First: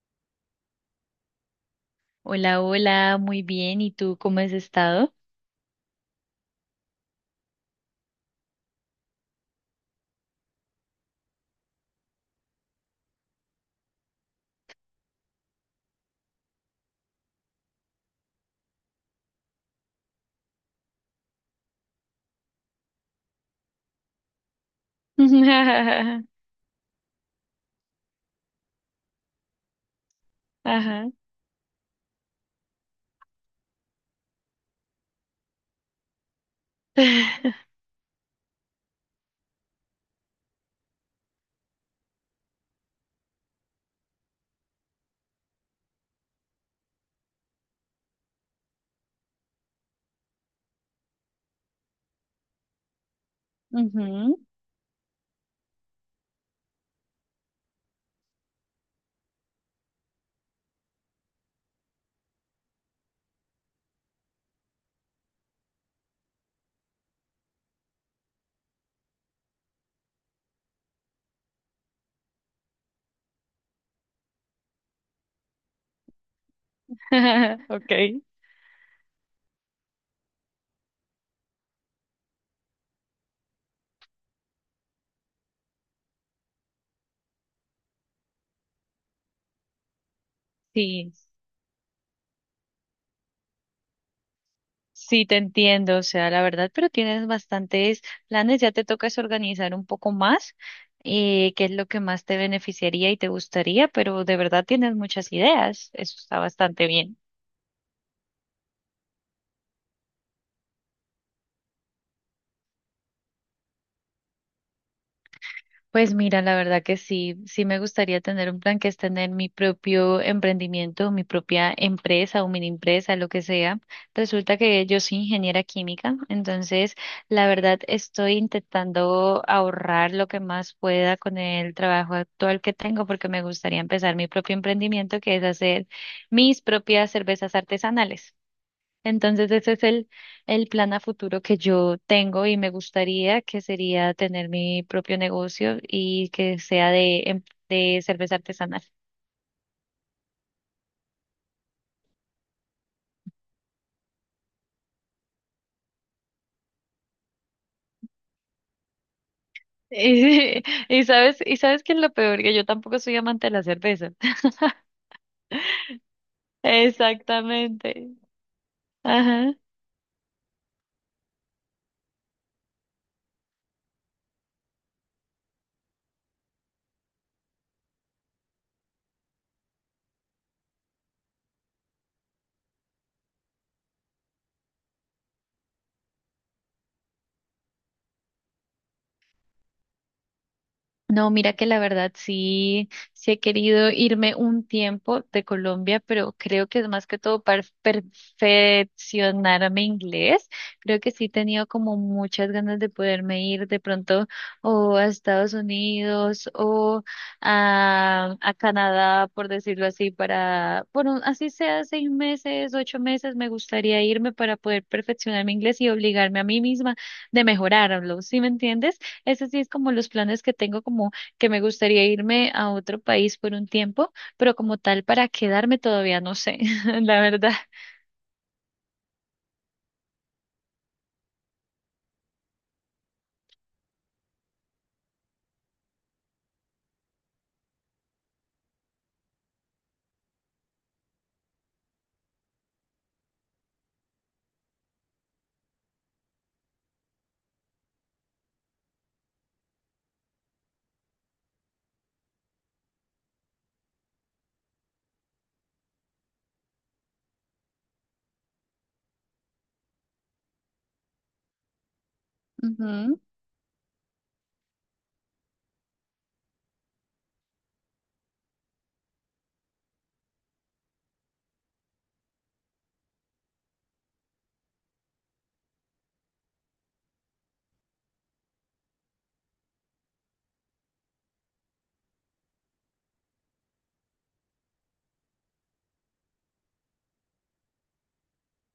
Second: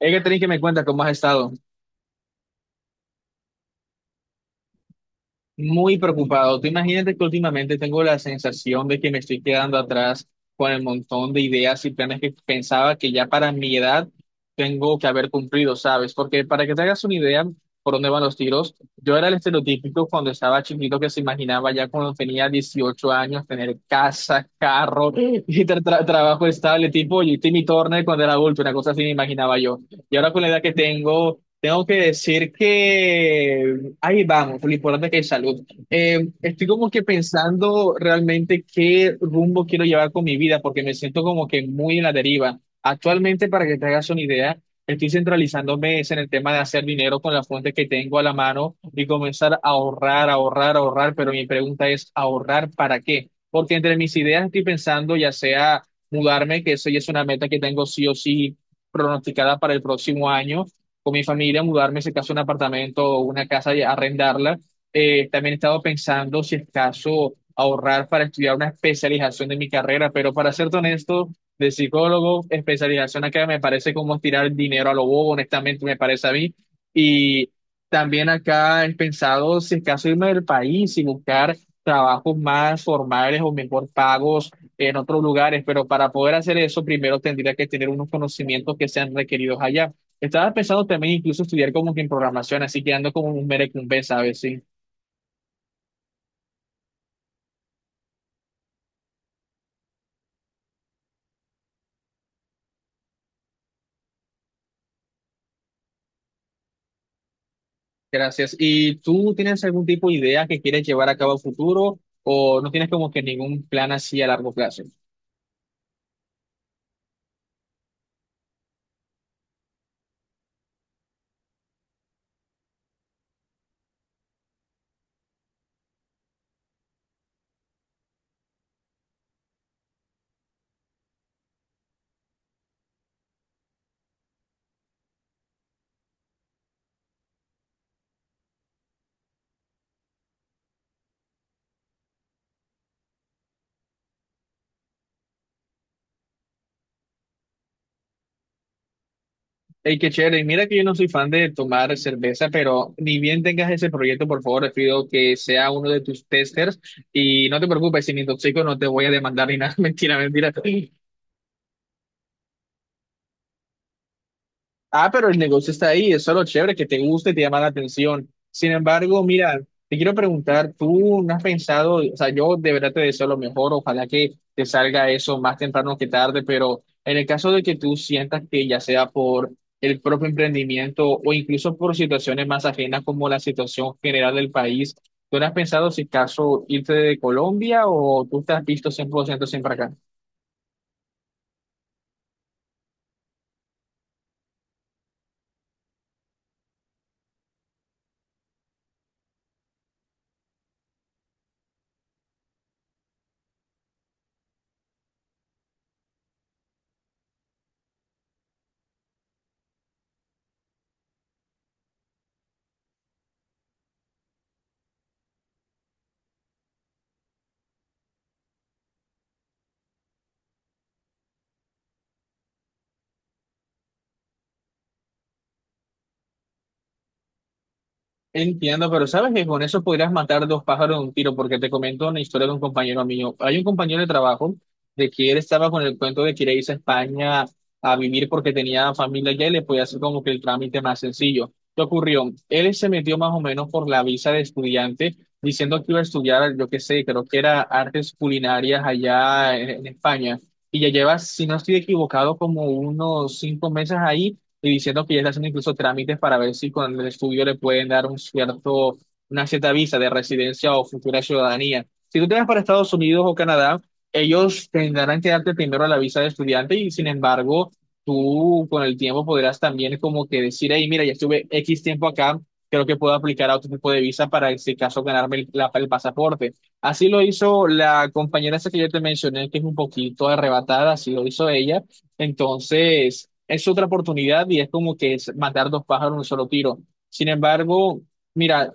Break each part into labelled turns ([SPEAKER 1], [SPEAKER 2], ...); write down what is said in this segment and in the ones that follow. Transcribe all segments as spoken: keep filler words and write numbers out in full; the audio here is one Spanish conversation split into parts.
[SPEAKER 1] Hay que tener que me cuenta cómo has estado.
[SPEAKER 2] Hola, hola, muy bien. ¿Y tú cómo has estado?
[SPEAKER 1] Muy preocupado. Tú imagínate que últimamente tengo la sensación de que me estoy quedando atrás con el montón de ideas y planes que pensaba que ya para mi edad tengo que haber cumplido, ¿sabes? Porque para que te hagas una idea por dónde van los tiros, yo era el estereotípico cuando estaba chiquito que se imaginaba ya cuando tenía dieciocho años tener casa, carro y tra- tra- trabajo estable, tipo y Timmy Turner cuando era adulto, una cosa así me imaginaba yo. Y ahora con la edad que
[SPEAKER 2] Ajá.
[SPEAKER 1] tengo. Tengo que decir que ahí vamos, lo importante es que hay salud. Eh, estoy como que pensando realmente qué rumbo quiero llevar con mi vida, porque me siento como que muy en la deriva. Actualmente, para que te hagas una idea, estoy centralizándome es en el tema de hacer dinero con las fuentes que tengo a la mano y comenzar a ahorrar, ahorrar, ahorrar, pero mi pregunta es, ¿ahorrar para qué? Porque entre mis
[SPEAKER 2] Ujú.
[SPEAKER 1] ideas estoy pensando ya sea mudarme, que eso ya es una meta que tengo sí o sí pronosticada para el próximo año con mi familia, mudarme, si acaso, a un apartamento o una casa y arrendarla. Eh, también he estado pensando, si es caso, ahorrar para estudiar una especialización de mi carrera, pero para ser honesto, de psicólogo, especialización acá me parece como tirar dinero a lo bobo, honestamente, me parece a mí. Y
[SPEAKER 2] Okay.
[SPEAKER 1] también acá he pensado, si es caso, irme del país y buscar trabajos más formales o mejor pagos en otros lugares, pero para poder hacer eso, primero tendría que tener unos conocimientos que sean requeridos allá. Estaba pensando
[SPEAKER 2] Sí,
[SPEAKER 1] también incluso estudiar como que en programación, así que ando como un merecumbe, ¿sabes? Sí,
[SPEAKER 2] sí, te entiendo, o sea, la verdad, pero tienes bastantes planes, ya te toca es organizar un poco más, eh, qué es lo que más te beneficiaría y te gustaría, pero de verdad tienes muchas ideas, eso está bastante bien.
[SPEAKER 1] gracias. ¿Y tú tienes algún tipo de idea que quieres llevar a cabo a futuro o no tienes como que ningún plan así a largo plazo?
[SPEAKER 2] Pues mira, la verdad que sí, sí me gustaría tener un plan que es tener mi propio emprendimiento, mi propia empresa o mini empresa, lo que sea. Resulta que yo soy ingeniera química, entonces la verdad estoy intentando ahorrar lo que más pueda con el trabajo actual que tengo porque me gustaría empezar mi propio emprendimiento que es hacer mis propias cervezas artesanales. Entonces ese es el, el plan a futuro que yo tengo y me gustaría que sería tener mi propio negocio y que sea de, em- de cerveza artesanal.
[SPEAKER 1] Hey, qué chévere. Mira que yo no soy fan de tomar cerveza, pero ni bien tengas ese proyecto, por favor, te pido que sea uno de tus testers y no te preocupes, si me intoxico no te voy a demandar ni nada. Mentira, mentira.
[SPEAKER 2] Y, y sabes, y sabes que es lo peor, que yo tampoco soy amante de la cerveza.
[SPEAKER 1] Ah, pero el negocio está ahí, eso es lo chévere, que te guste, te llama la
[SPEAKER 2] Exactamente.
[SPEAKER 1] atención. Sin embargo,
[SPEAKER 2] Ajá.
[SPEAKER 1] mira, te quiero preguntar, ¿tú no has pensado, o sea, yo de verdad te deseo lo mejor, ojalá que te salga eso más temprano que tarde, pero en el caso de que tú sientas que ya sea por el propio emprendimiento o incluso por situaciones más ajenas como la situación general del país, ¿tú no has pensado si caso irte de Colombia o tú te has visto cien por ciento siempre acá?
[SPEAKER 2] No, mira que la verdad sí, sí he querido irme un tiempo de Colombia, pero creo que es más que todo para perfeccionar mi inglés. Creo que sí he tenido como muchas ganas de poderme ir de pronto o a Estados Unidos o a, a, Canadá, por decirlo así, para, bueno, así sea seis meses, ocho meses, me gustaría irme para poder perfeccionar mi inglés y obligarme a mí misma de mejorarlo, ¿sí me entiendes? Eso sí es como los planes que tengo, como que me gustaría irme a otro país por un tiempo, pero como tal para quedarme todavía no sé, la verdad.
[SPEAKER 1] Entiendo, pero sabes que con eso podrías matar dos pájaros de un tiro, porque te comento una historia de un compañero mío. Hay un compañero de trabajo de que él estaba con el cuento de que irse a España a vivir porque tenía familia allá y le podía hacer como que el trámite más sencillo. ¿Qué ocurrió? Él se metió más o menos por la visa de estudiante, diciendo que iba a estudiar, yo qué sé, creo que era artes culinarias allá en, en España. Y ya lleva, si no estoy equivocado, como unos cinco meses ahí y diciendo que ya está haciendo incluso trámites para ver si con el estudio le pueden dar un cierto, una cierta visa de residencia o futura ciudadanía. Si tú te vas para Estados
[SPEAKER 2] Ujú,
[SPEAKER 1] Unidos o Canadá, ellos tendrán que darte primero la visa de estudiante y sin embargo, tú con el tiempo podrás también como que decir, hey, mira, ya estuve X tiempo acá, creo que puedo aplicar a otro tipo de visa para, en este caso, ganarme el, la- el pasaporte. Así lo hizo la compañera esa que yo te mencioné, que es un poquito arrebatada, así lo hizo ella entonces, es otra oportunidad y es como que es matar dos pájaros en un solo tiro. Sin embargo, mira,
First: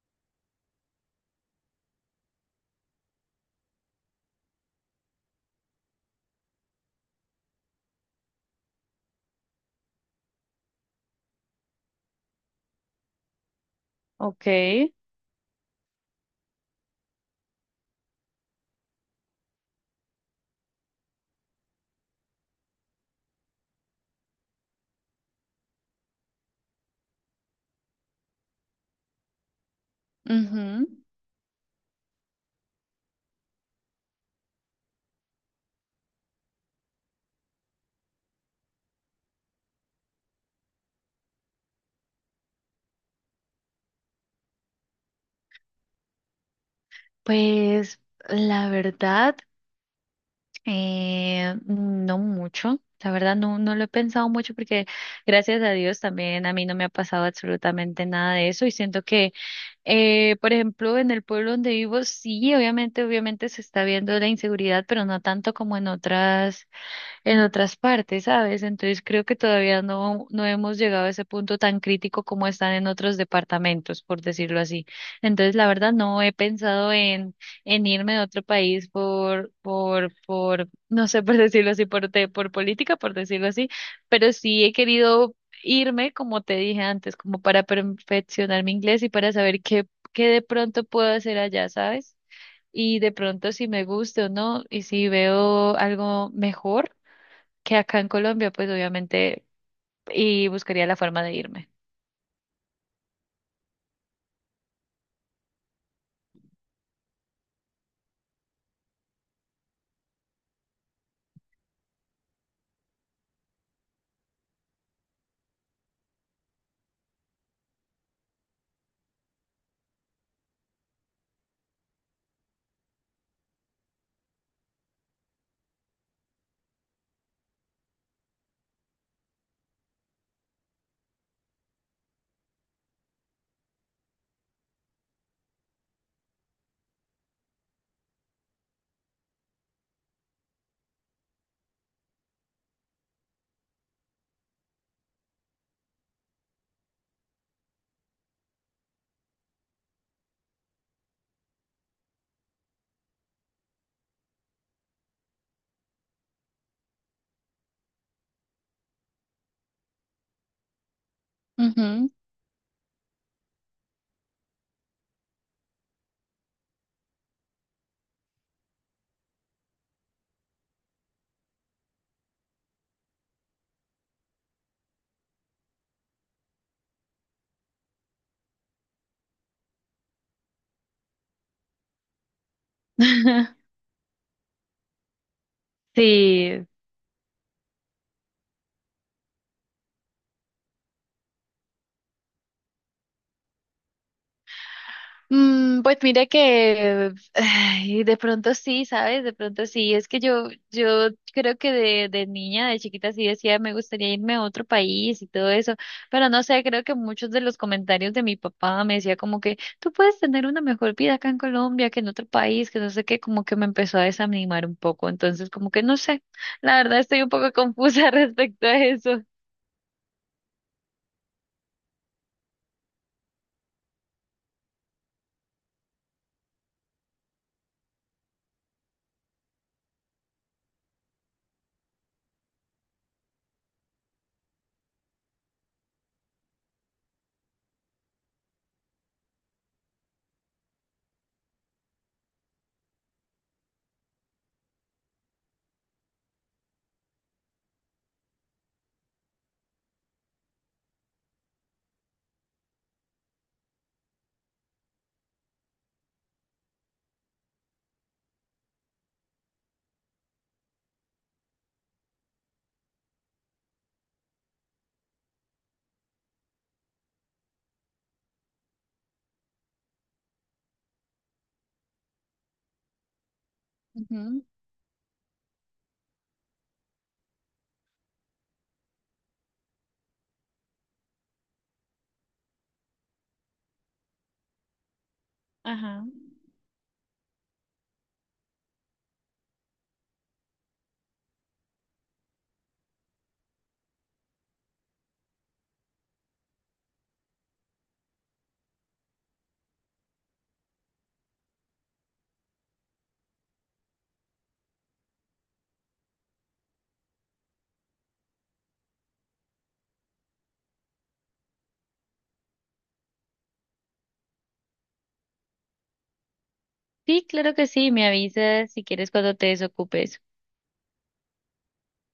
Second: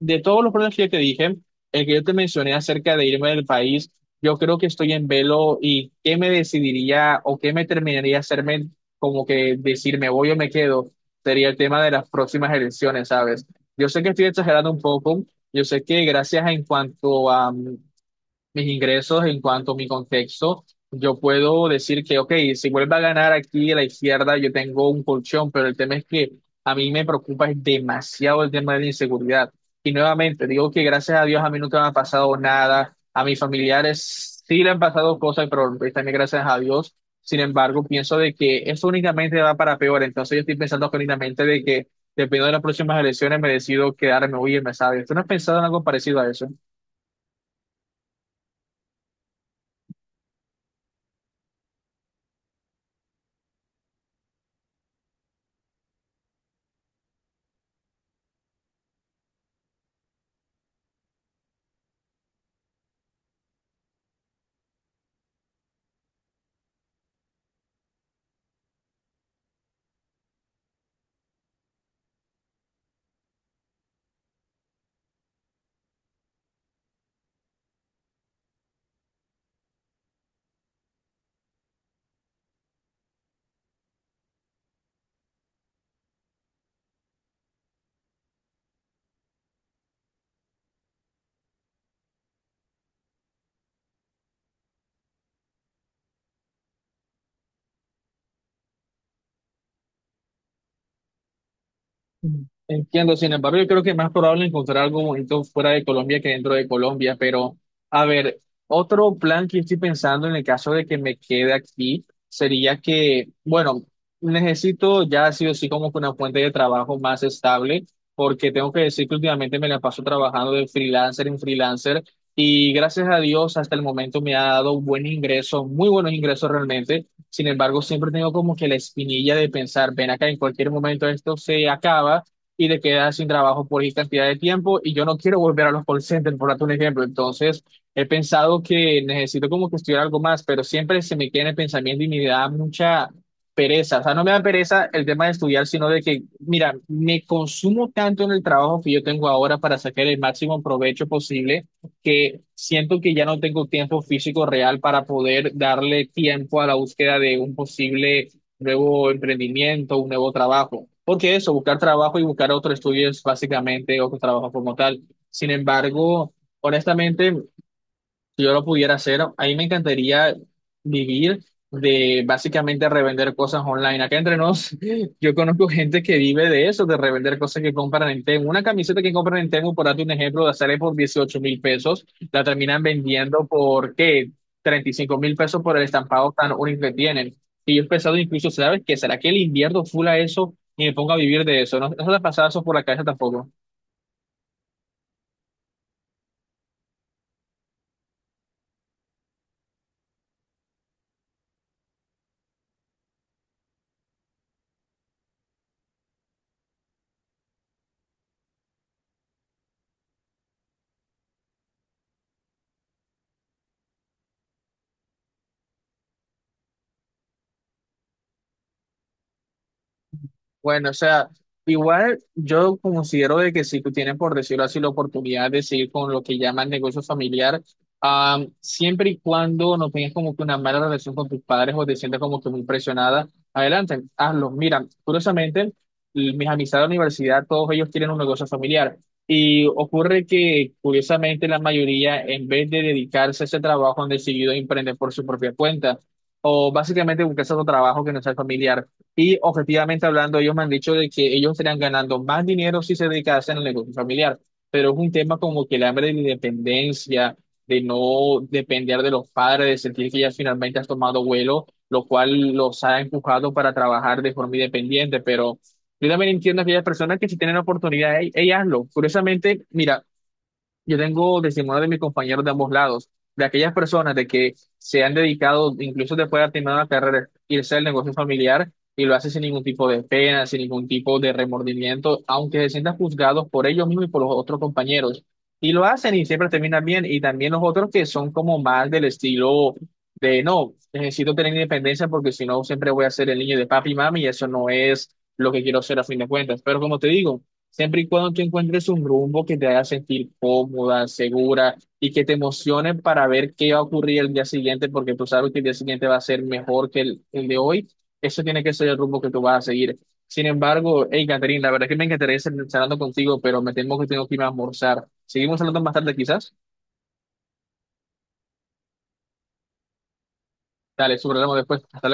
[SPEAKER 1] de todos los problemas que yo te dije, el que yo te mencioné acerca de irme del país, yo creo que estoy en velo y qué me decidiría o qué me terminaría hacerme como que decir me voy o me quedo, sería el tema de las próximas elecciones, ¿sabes? Yo sé que estoy exagerando un
[SPEAKER 2] ok.
[SPEAKER 1] poco, yo sé que gracias a en cuanto a mm, mis ingresos en cuanto a mi contexto, yo puedo decir que, ok, si vuelve a ganar aquí a la izquierda, yo tengo un colchón, pero el tema es que a mí me preocupa es demasiado el tema de la inseguridad. Y nuevamente, digo que
[SPEAKER 2] Ujú.
[SPEAKER 1] gracias a Dios a mí nunca me ha pasado nada, a mis familiares sí le han pasado cosas, pero pues también gracias a Dios. Sin embargo, pienso de que eso únicamente va para peor, entonces yo estoy pensando que únicamente de que dependiendo de las próximas elecciones me decido quedarme, oye, me sabes, ¿tú no has pensado en algo parecido a eso?
[SPEAKER 2] Pues la verdad, eh, no mucho. La verdad, no, no lo he pensado mucho porque gracias a Dios también a mí no me ha pasado absolutamente nada de eso y siento que, eh, por ejemplo, en el pueblo donde vivo, sí, obviamente, obviamente se está viendo la inseguridad, pero no tanto como en otras en otras partes, ¿sabes? Entonces creo que todavía no, no hemos llegado a ese punto tan crítico como están en otros departamentos, por decirlo así. Entonces, la verdad, no he pensado en, en, irme a otro país por, por, por, no sé, por decirlo así, por, te- por política, por decirlo así, pero sí he querido irme, como te dije antes, como para perfeccionar mi inglés y para saber qué, qué de pronto puedo hacer allá, ¿sabes? Y de pronto si me gusta o no, y si veo algo mejor que acá en Colombia, pues obviamente, y buscaría la forma de irme.
[SPEAKER 1] Mm. Entiendo, sin embargo, yo creo que es más probable encontrar algo bonito fuera de Colombia que dentro de Colombia, pero a ver, otro plan que estoy pensando en el caso de que me quede aquí sería que, bueno, necesito ya sí o sí como que una fuente de trabajo más estable, porque tengo que decir que últimamente me la paso trabajando de freelancer en freelancer y gracias a Dios hasta el momento me ha dado un buen ingreso, muy buenos ingresos realmente. Sin embargo, siempre tengo como que la espinilla de pensar, ven acá, en cualquier momento esto se acaba y te quedas sin trabajo por X cantidad de tiempo y yo no quiero volver a los call centers, por darte un ejemplo. Entonces, he pensado que necesito como que estudiar algo más, pero siempre se me queda en el pensamiento y me da mucha pereza. O sea, no me da pereza el tema de estudiar, sino de que, mira, me consumo tanto en el trabajo que yo tengo ahora para sacar el máximo provecho posible que siento que ya no tengo tiempo físico real para poder darle tiempo a la búsqueda de un posible nuevo emprendimiento, un nuevo trabajo. Porque eso, buscar
[SPEAKER 2] Ujú.
[SPEAKER 1] trabajo y buscar otro estudio es básicamente otro trabajo como tal. Sin embargo, honestamente, si yo lo pudiera hacer, a mí me encantaría vivir de básicamente revender cosas online. Acá entre nos, yo conozco gente que vive de eso, de revender cosas que compran en Temu. Una camiseta que compran en Temu, por darte un ejemplo, la sale por dieciocho mil pesos, la terminan vendiendo por, ¿qué? treinta y cinco mil pesos por el estampado tan
[SPEAKER 2] Sí,
[SPEAKER 1] único que tienen. Y yo he pensado incluso, ¿sabes qué? ¿Será que le invierno full a eso y me pongo a vivir de eso? No, no se te ha pasado eso por la cabeza tampoco.
[SPEAKER 2] Mm, pues mire que ay, de pronto sí, ¿sabes? De pronto sí. Es que yo, yo creo que de, de niña, de chiquita sí decía me gustaría irme a otro país y todo eso. Pero no sé, creo que muchos de los comentarios de mi papá me decía como que tú puedes tener una mejor vida acá en Colombia que en otro país, que no sé qué, como que me empezó a desanimar un poco. Entonces, como que no sé. La verdad estoy un poco confusa respecto a eso.
[SPEAKER 1] Bueno, o sea, igual yo considero de que si tú tienes, por decirlo así, la oportunidad de seguir con lo que llaman negocio familiar, am, siempre y cuando no tengas como que una mala relación con tus padres o te sientas como que muy presionada, adelante, hazlo. Mira, curiosamente, l- mis amistades de la universidad, todos ellos tienen un negocio familiar. Y ocurre que, curiosamente, la mayoría, en vez de dedicarse a ese trabajo, han decidido emprender por su propia cuenta o básicamente buscar otro trabajo que no sea familiar. Y objetivamente hablando, ellos me han dicho de que ellos estarían ganando más dinero si se dedicasen al negocio familiar, pero es un tema como que el hambre de la independencia, de no depender de los padres, de sentir que ya finalmente has tomado vuelo, lo cual los ha empujado para trabajar de forma independiente, pero yo también entiendo a aquellas personas que si tienen la oportunidad, ey, ey, hazlo. Curiosamente, mira, yo tengo testimonio de mis compañeros de ambos lados, de aquellas personas de
[SPEAKER 2] Ujú,
[SPEAKER 1] que se han dedicado, incluso después de terminar la carrera, irse al negocio familiar y lo hacen sin ningún tipo de pena, sin ningún tipo de remordimiento, aunque se sientan juzgados por ellos mismos y por los otros compañeros. Y lo
[SPEAKER 2] ajá.
[SPEAKER 1] hacen y siempre terminan bien. Y también los otros que son como más del estilo de, no, necesito tener independencia porque si no siempre voy a ser el niño de papi y mami y eso no es lo que quiero ser a fin de cuentas. Pero como te digo. Siempre y cuando tú encuentres un rumbo que te haga sentir cómoda, segura y que te emocione para ver qué va a ocurrir el día siguiente, porque tú sabes que el día siguiente va a ser mejor que el, el de hoy, eso tiene que ser el rumbo que tú vas a seguir. Sin embargo, hey, Catherine, la verdad es que me encantaría seguir charlando contigo, pero me temo que tengo que irme a almorzar. Seguimos hablando más tarde, quizás.
[SPEAKER 2] Sí, claro que sí. Me avisas si quieres cuando te desocupes.
[SPEAKER 1] Dale, sobre después. Hasta luego.